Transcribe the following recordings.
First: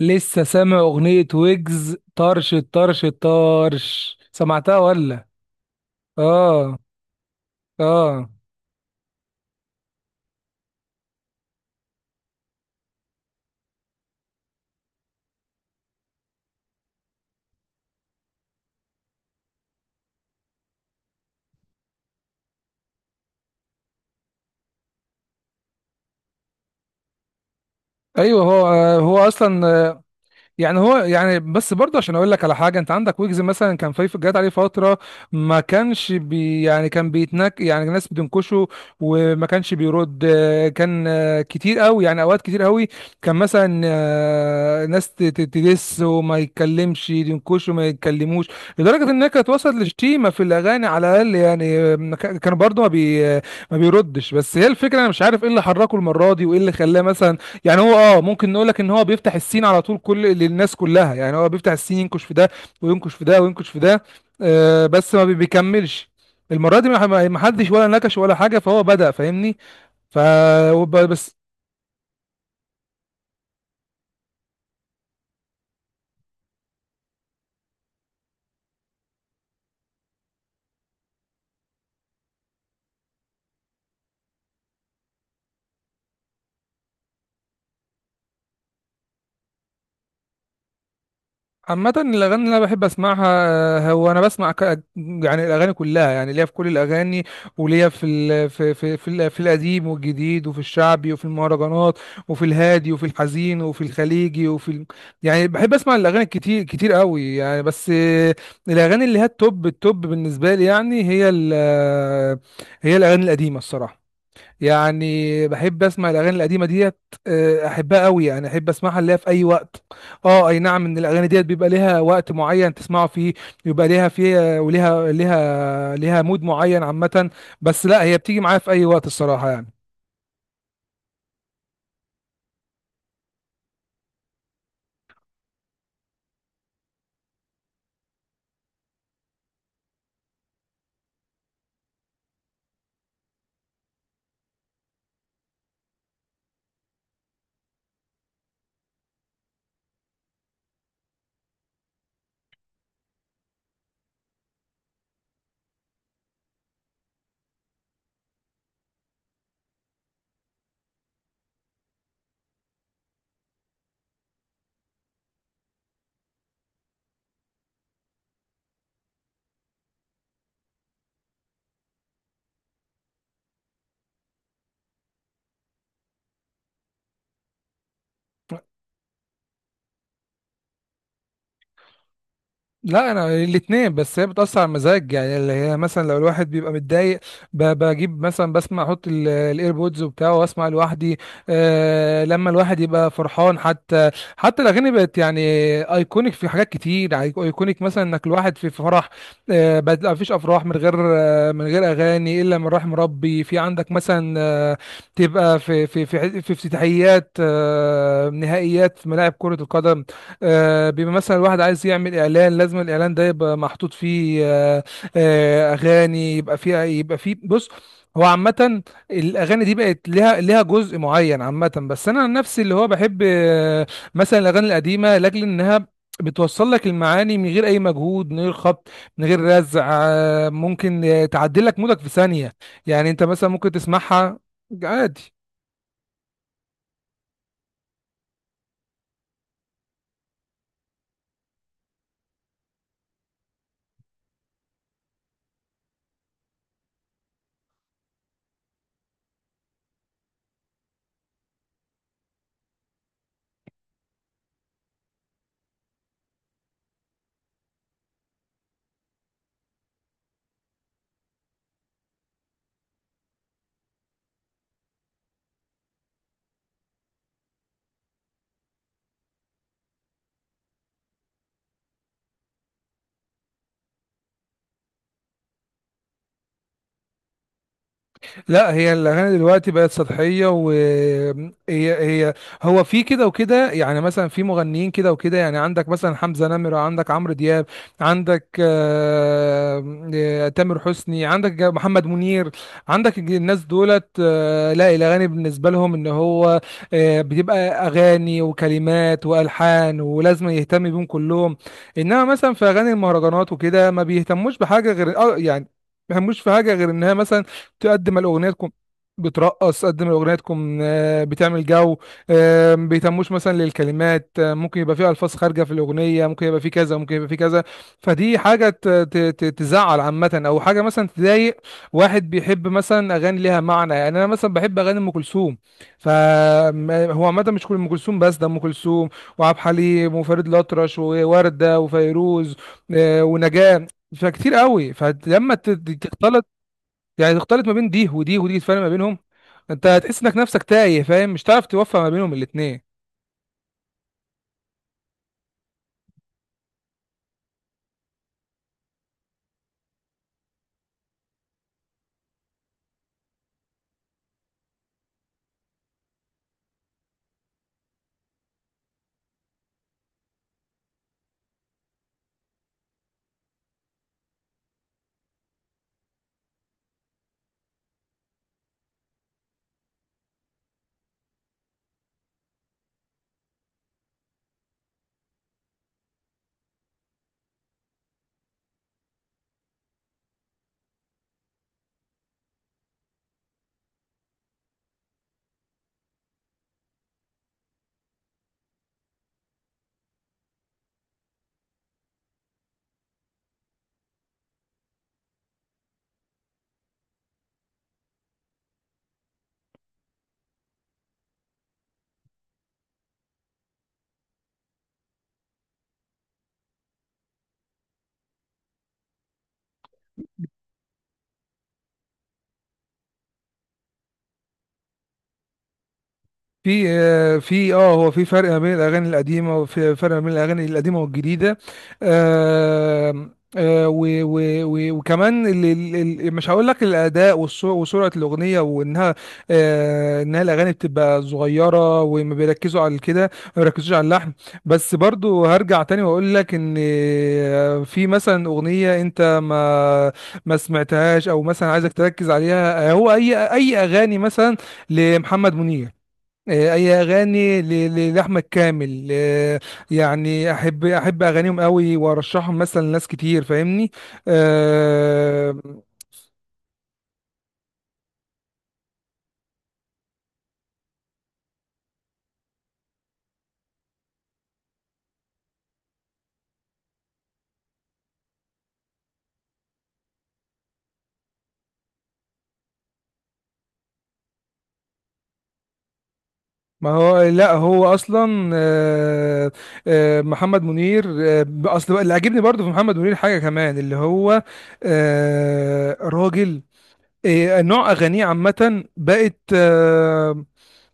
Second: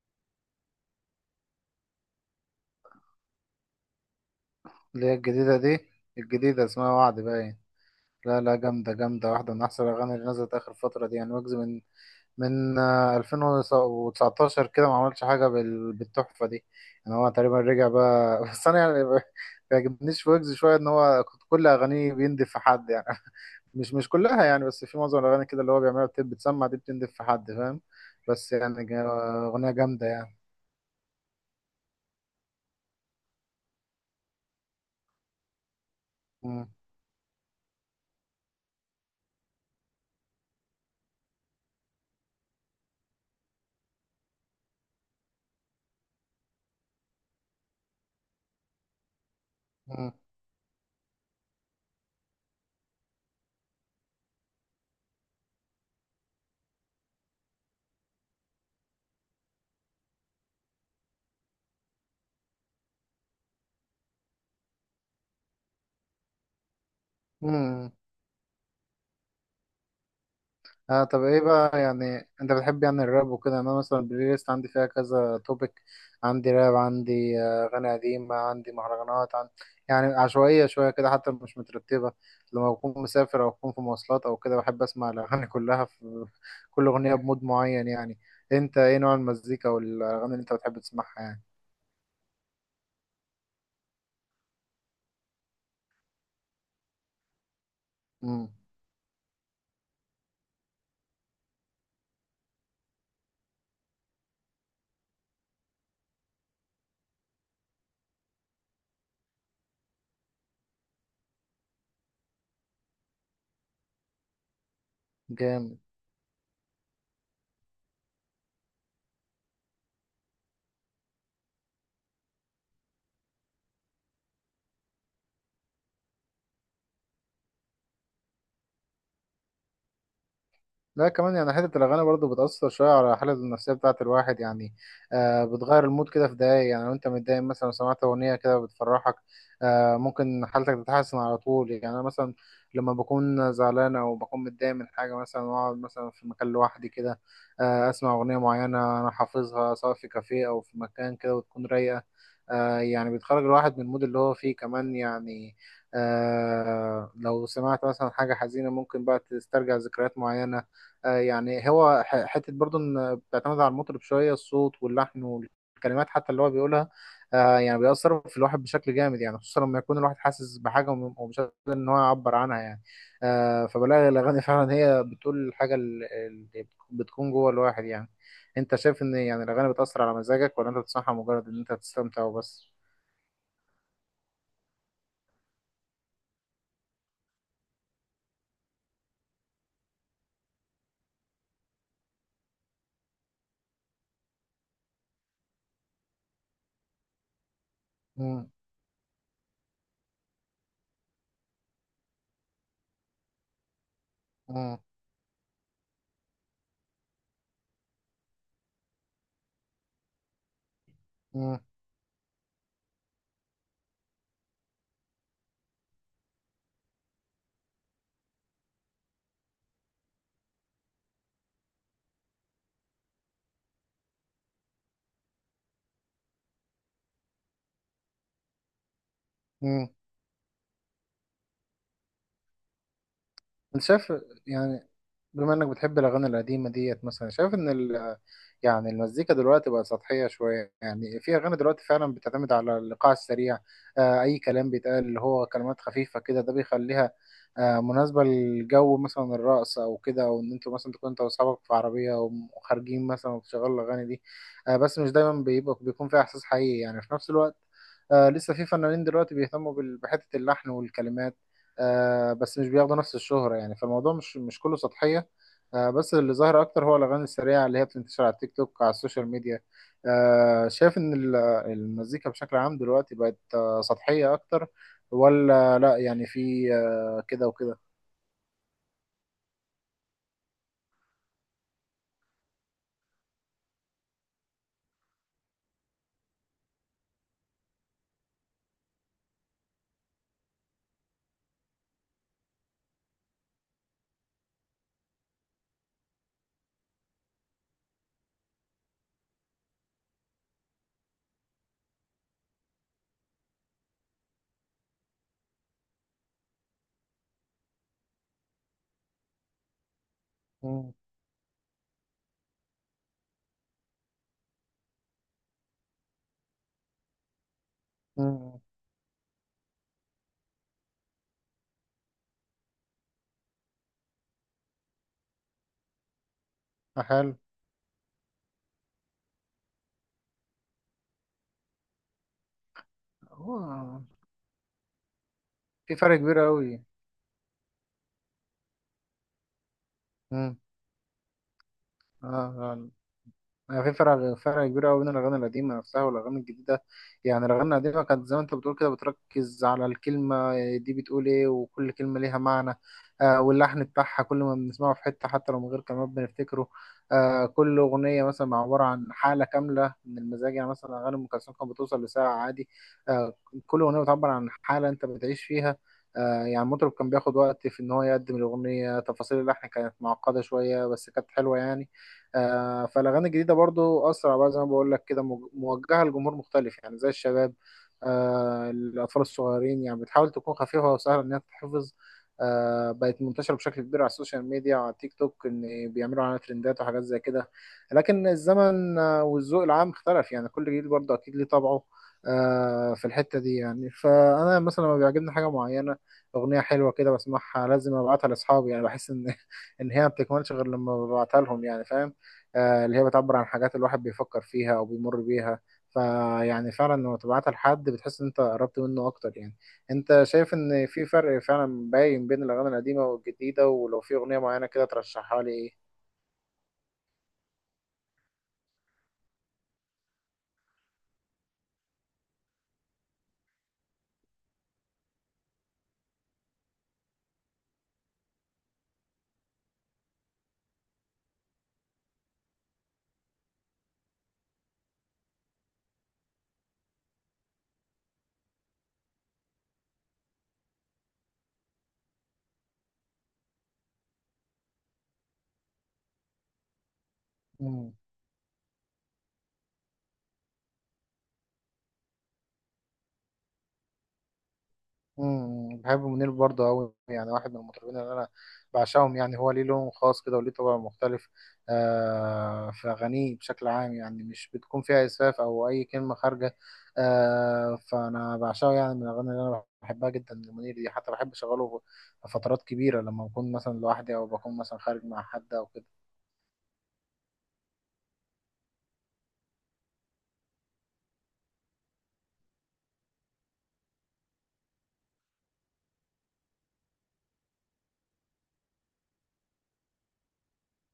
لسه سامع أغنية ويجز طرش طرش طرش؟ سمعتها اللي هي ولا؟ الجديدة دي. الجديدة آه اسمها وعد باين. آه. لا لا، جامدة جامدة، واحدة من أحسن الأغاني اللي نزلت آخر فترة دي يعني. ويجز من 2019 كده ما عملش حاجة بالتحفة دي. يعني هو تقريبا رجع بقى بس أنا يعني ما بيعجبنيش في ويجز شوية إن هو كل أغانيه بيندف في حد يعني مش كلها يعني، بس في معظم الأغاني كده اللي هو بيعملها بتسمع دي بتندف في حد، فاهم؟ أيوه. بس هو يعني هو أغنية أصلا جامدة يعني. يعني هو يعني بس برضه عشان اقول لك على حاجه، انت عندك ويجز مثلا، كان جات عليه فتره ما كانش بي مم. يعني كان بيتنك، يعني الناس بتنكشه وما كانش بيرد. كان كتير قوي، يعني اوقات كتير قوي. كان مثلا ناس تدس وما يتكلمش، ينكشه ما يتكلموش. لدرجه انها كانت وصلت مم. لشتيمه في الاغاني على الاقل، يعني ما كان برضه ما بيردش. بس هي الفكره، انا مش عارف ايه اللي حركه المره دي وايه اللي خلاه. مثلا يعني هو اه، ممكن نقول لك ان هو بيفتح السين على طول للناس كلها، يعني هو بيفتح السين، ينكش في ده وينكش في ده وينكش في ده. آه بس ما بي- بيكملش المره دي. ما حدش ولا مم. نكش ولا حاجه، فهو بدأ، فاهمني؟ ف اه طب بس. ايه بقى يعني؟ انت بتحب يعني الراب وكده؟ يعني انا مثلا البلاي ليست عندي فيها كذا توبيك. عندي راب، عندي اغاني قديمه، عندي مهرجانات يعني عشوائيه شويه كده، حتى مش مترتبه. لما بكون مسافر او بكون في مواصلات او كده بحب اسمع الاغاني كلها. في كل اغنيه بمود معين يعني. انت ايه نوع المزيكا والاغاني اللي انت بتحب تسمعها يعني؟ عامة الأغاني اللي أنا بحب أسمعها هو أنا يعني الأغاني كلها، يعني ليا في كل الأغاني وليا امم. في في القديم والجديد، وفي الشعبي، وفي المهرجانات، وفي الهادي، وفي الحزين، وفي الخليجي، يعني بحب أسمع الأغاني كتير كتير قوي يعني. بس آه، الأغاني اللي هي التوب التوب بالنسبة لي يعني، هي ال... آه، هي الأغاني القديمة الصراحة. يعني جامد. بحب اسمع الاغاني القديمه ديت. آه، احبها قوي، يعني احب اسمعها اللي هي في اي وقت. اه اي نعم، ان الاغاني ديت بيبقى ليها وقت معين تسمعه فيه، يبقى ليها فيه، وليها ليها مود معين عامه. بس لا، هي بتيجي معايا في اي وقت الصراحه يعني. لا كمان يعني حتة الأغاني برضه بتأثر شوية على الحالة النفسية بتاعة الواحد يعني. بتغير المود كده في دقايق يعني. لو أنت متضايق مثلا سمعت أغنية كده بتفرحك، ممكن حالتك تتحسن على طول يعني. أنا مثلا لما بكون زعلان أو بكون متضايق من حاجة مثلا، وأقعد مثلا في مكان لوحدي كده، أسمع أغنية معينة أنا حافظها، سواء في كافيه أو في مكان كده، وتكون رايقة. يعني بتخرج الواحد من المود اللي هو فيه كمان يعني. لو سمعت مثلا حاجة حزينة ممكن بقى تسترجع ذكريات معينة. يعني هو حتة برضه إن بتعتمد على المطرب شوية، الصوت واللحن والكلمات حتى اللي هو بيقولها. يعني بيأثر في الواحد بشكل جامد يعني، خصوصا لما يكون الواحد حاسس بحاجة ومش قادر إن هو يعبر عنها يعني. فبلاقي الأغاني فعلا هي بتقول الحاجة اللي بتكون جوه الواحد يعني. أنت شايف إن يعني الأغاني بتأثر على مزاجك، ولا أنت بتسمعها مجرد إن أنت تستمتع وبس؟ لا، انا الاثنين. بس هي بتاثر على المزاج، يعني اللي هي مثلا لو الواحد بيبقى متضايق، بجيب مثلا، بسمع، احط الايربودز وبتاعه، واسمع لوحدي. آه لما الواحد يبقى فرحان حتى. حتى الاغاني بقت يعني ايكونيك في حاجات كتير. ايكونيك مثلا، انك مم. الواحد في فرح، آه، بقت لا مفيش افراح من غير آه، من غير اغاني، الا من رحم ربي. في عندك مثلا آه، مم. تبقى في في افتتاحيات، آه نهائيات في ملاعب كرة القدم. آه، بيبقى مثلا مم. الواحد عايز يعمل اعلان، لازم الاعلان ده يبقى محطوط فيه آه، آه، اغاني. يبقى فيه يبقى فيه، بص. هو عامة الأغاني دي بقت لها جزء معين عامة. بس أنا عن نفسي اللي هو بحب آه، مثلا الأغاني القديمة، لأجل إنها بتوصل لك المعاني من غير أي مجهود، من غير خبط، من غير رزع. مم. آه، ممكن آه، تعدل لك مودك في ثانية. يعني أنت مثلا ممكن انت شايف تسمعها يعني، عادي. بما انك بتحب الاغاني القديمه ديت مثلا، شايف ان يعني المزيكا دلوقتي بقى سطحيه شويه؟ يعني في اغاني دلوقتي فعلا بتعتمد على الايقاع السريع، اي كلام بيتقال، اللي هو كلمات خفيفه كده. ده بيخليها مناسبه للجو مثلا الرقص او كده، او ان انتوا مثلا تكون انت واصحابك في عربيه وخارجين مثلا وبتشغلوا الاغاني دي. بس مش دايما بيبقى بيكون فيها احساس حقيقي يعني في نفس الوقت. لسه في فنانين دلوقتي بيهتموا بحته اللحن والكلمات، بس مش بياخدوا نفس الشهرة يعني. فالموضوع مش كله سطحية، بس اللي ظاهر أكتر هو الأغاني السريعة اللي هي بتنتشر على التيك توك، على السوشيال ميديا. شايف إن المزيكا بشكل عام دلوقتي بقت سطحية أكتر، ولا لأ؟ يعني في كده وكده. لا، هي الاغاني دلوقتي بقت سطحيه، هو في كده وكده، يعني مثلا في مغنيين كده وكده. يعني عندك مثلا حمزه نمره، عندك عمرو دياب، عندك آه، آه، تامر حسني، عندك محمد منير، عندك الناس دولت آه، لا الاغاني بالنسبه لهم ان هو آه، بتبقى اغاني وكلمات والحان، ولازم يهتم بيهم كلهم. انما مثلا في اغاني المهرجانات وكده، ما بيهتموش بحاجه غير آه، يعني ما بيهتموش في حاجه غير انها مثلا تقدم الاغنيتكم، بترقص، تقدم اغنيتكم مم. آه، بتعمل جو آه، ما بيهتموش مثلا للكلمات. آه، ممكن يبقى فيه الفاظ خارجه في الاغنيه، ممكن يبقى فيه كذا، ممكن يبقى فيه كذا. فدي مم. حاجه تزعل عامه، او حاجه مثلا تضايق. واحد بيحب مثلا اغاني ليها معنى، يعني انا مثلا بحب اغاني ام كلثوم. فهو حلو. عامه مش كل ام كلثوم، بس ده ام كلثوم وعبد الحليم وفريد الأطرش ووردة وفيروز، آه، هو ونجاة. فكتير قوي، فلما في فرق تختلط كبير أوي. يعني، تختلط ما بين دي ودي ودي، تفرق ما بينهم، انت هتحس انك مم. نفسك تايه، فاهم؟ مش هتعرف توفق ما بينهم الاتنين. آه. يعني في فرق كبير قوي بين الاغاني القديمه نفسها والاغاني الجديده. يعني الاغاني القديمه كانت زي ما انت بتقول كده، بتركز على الكلمه دي بتقول ايه، وكل كلمه ليها معنى. واللحن بتاعها كل ما بنسمعه في حته، حتى لو من غير كلمات بنفتكره. كل اغنيه مثلا عباره عن حاله كامله من المزاج يعني. مثلا اغاني ام كلثوم كانت بتوصل لساعه عادي. آه كل اغنيه بتعبر عن حاله انت بتعيش فيها. آه. يعني المطرب كان بياخد وقت في ان هو يقدم الاغنيه، تفاصيل اللحن كانت معقده شويه بس كانت حلوه يعني. فالاغاني الجديده برضو اسرع بقى، زي ما بقول لك كده، موجهه لجمهور مختلف يعني زي الشباب، الاطفال الصغيرين يعني، بتحاول تكون خفيفه وسهله ان هي تتحفظ. بقت منتشره بشكل كبير على السوشيال ميديا وعلى تيك توك، ان بيعملوا عليها ترندات وحاجات زي كده. لكن الزمن والذوق العام اختلف يعني، كل جيل برضه اكيد ليه طبعه في الحته دي يعني. فانا مثلا لما بيعجبني حاجه معينه، اغنيه حلوه كده بسمعها، لازم ابعتها لاصحابي يعني. بحس ان ان هي ما بتكملش غير لما ببعتها لهم يعني، فاهم؟ اللي هي بتعبر عن حاجات الواحد بيفكر فيها او بيمر بيها. فيعني فعلا لما تبعتها لحد بتحس ان انت قربت منه اكتر يعني. انت شايف ان في فرق فعلا باين بين الاغاني القديمه والجديده؟ ولو في اغنيه معينه كده ترشحها لي؟ في آه، في اه هو في فرق ما بين الاغاني القديمه وفي فرق ما بين الاغاني القديمه والجديده. آه، آه، و وكمان ال مش هقول لك الاداء وسرعه الاغنيه وانها آه، انها الاغاني بتبقى صغيره، وما بيركزوا على كده، ما بيركزوش على اللحن. بس برضو هرجع تاني واقول لك ان آه، في مثلا اغنيه انت ما سمعتهاش، او مثلا عايزك تركز عليها. آه، هو اي اغاني مثلا لمحمد منير، آه، اي اغاني ايه. لاحمد كامل آه، يعني احب اغانيهم قوي، وارشحهم مثلا لناس كتير، فاهمني؟ امم. آه، بحب منير برضه قوي يعني، واحد من المطربين اللي انا بعشقهم يعني. هو ليه لون خاص كده وليه طبع مختلف. في اغانيه بشكل عام يعني مش بتكون فيها اسفاف او اي كلمه خارجه. فانا بعشقه يعني. من الاغاني اللي انا بحبها جدا لمنير دي، حتى بحب اشغله في فترات كبيره لما بكون مثلا لوحدي، او بكون مثلا خارج مع حد او كده. ما هو لا، هو اصلا آه، آه، محمد منير آه، اصل بقى اللي عاجبني برضو في محمد منير حاجه كمان، اللي هو آه، راجل آه، نوع اغانيه عامه بقت آه،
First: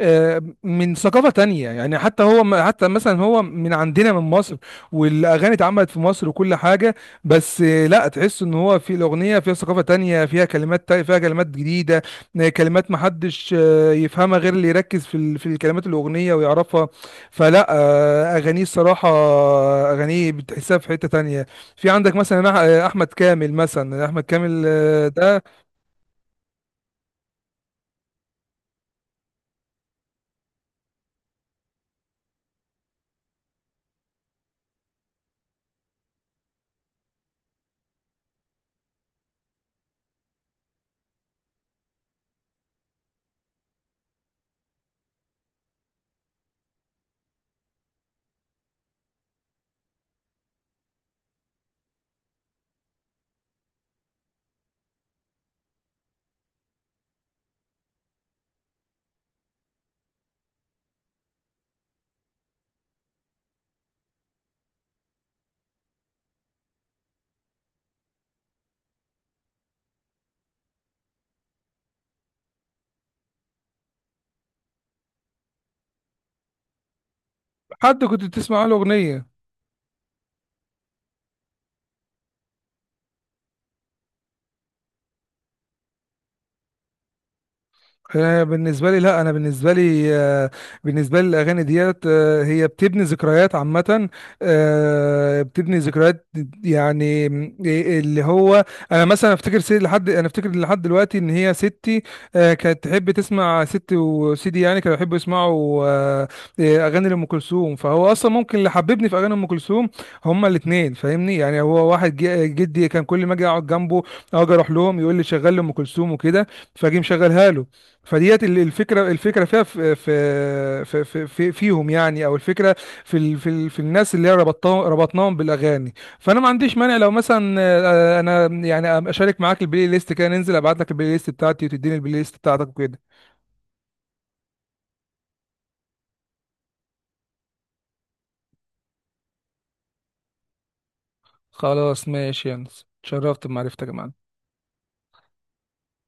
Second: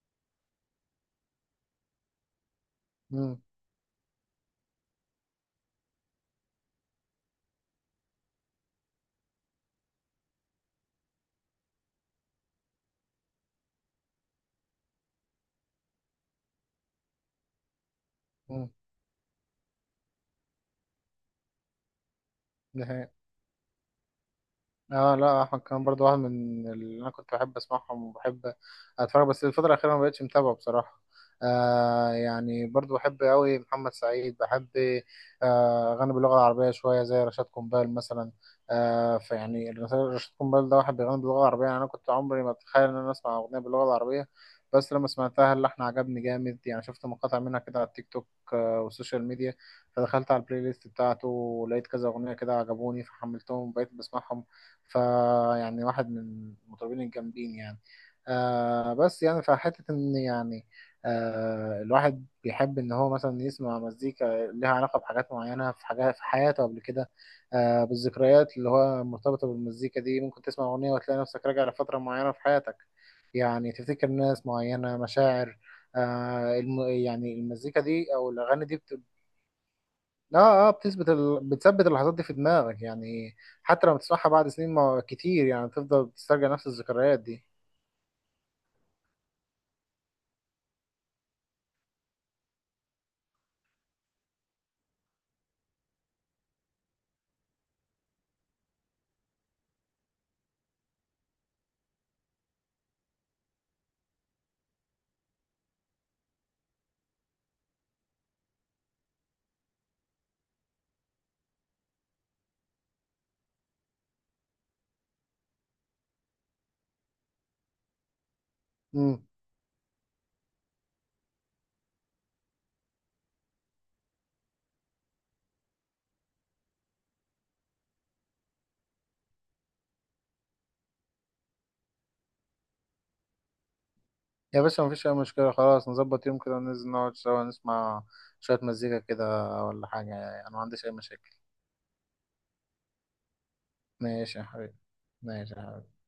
آه، من ثقافة تانية، يعني حتى هو حتى مثلا هو امم. من عندنا من مصر، والأغاني اتعملت في مصر وكل حاجة. بس آه، لا تحس إن هو في الأغنية فيها ثقافة تانية، فيها كلمات فيها كلمات جديدة. آه، كلمات محدش آه، يفهمها غير اللي يركز في الكلمات الأغنية ويعرفها. فلا آه، أغانيه الصراحة آه، أغانيه بتحسها في حتة تانية. في عندك مثلا آه، أحمد امم. كامل. مثلا أحمد كامل آه، اه ده لا، احمد كان برضو واحد من اللي انا كنت بحب اسمعهم وبحب اتفرج، بس الفتره الاخيره ما بقتش متابعه بصراحه. يعني برضو بحب قوي محمد سعيد، بحب اغاني باللغه العربيه شويه زي رشاد قنبال مثلا. فيعني رشاد قنبال ده واحد بيغني باللغه العربيه يعني. انا كنت عمري ما اتخيل ان انا اسمع اغنيه باللغه العربيه، بس لما سمعتها اللحن عجبني جامد يعني. شفت مقاطع منها كده على التيك توك والسوشيال ميديا، فدخلت على البلاي ليست بتاعته ولقيت كذا اغنيه كده عجبوني، فحملتهم وبقيت بسمعهم. فيعني واحد من المطربين الجامدين يعني. بس يعني فحتة إن يعني الواحد بيحب إن هو مثلا يسمع مزيكا لها علاقة بحاجات معينة، في حاجات في حياته قبل كده، بالذكريات اللي هو مرتبطة بالمزيكا دي. ممكن تسمع أغنية وتلاقي نفسك راجع لفترة معينة في حياتك، يعني تفتكر ناس معينة، مشاعر يعني المزيكا حد دي كنت أو الأغاني بتسمع له دي. أغنية. اه اه، بتثبت بتثبت اللحظات دي في دماغك يعني. حتى لما تسمعها بعد سنين ما كتير يعني، تفضل تسترجع نفس الذكريات دي. آه، بالنسبه لي، لا انا بالنسبه لي آه، بالنسبه لي الاغاني ديت آه، هي بتبني ذكريات عامه. آه، بتبني ذكريات، يعني اللي هو انا مثلا افتكر سيدي لحد، انا افتكر لحد دلوقتي ان هي ستي آه، كانت تحب تسمع، ستي وسيدي يعني كانوا يحبوا يسمعوا آه، آه، اغاني لام كلثوم. فهو اصلا ممكن اللي حببني في اغاني ام كلثوم هما الاثنين، فاهمني؟ يعني هو واحد جدي كان كل ما اجي اقعد جنبه، أو اجي اروح لهم، يقول لي شغل لي ام كلثوم وكده، فاجي مشغلها له. فديت الفكره، امم. الفكره فيها في في في في في- فيهم يعني، او الفكره في الناس اللي هي ربطناهم بالاغاني. فانا ما عنديش مانع لو مثلا آه، انا يعني اشارك معاك البلاي ليست كده، ننزل، ابعت لك البلاي ليست بتاعتي، وتديني البلاي ليست بتاعتك وكده. يا باشا، مفيش اي مشكلة. خلاص نظبط يوم كده وننزل نقعد سوا نسمع شوية مزيكا كده ولا حاجة يعني، انا ما عنديش اي مشاكل. خلاص ماشي يا انس، اتشرفت بمعرفتك يا معلم. ماشي يا حبيبي. ماشي يا حبيبي.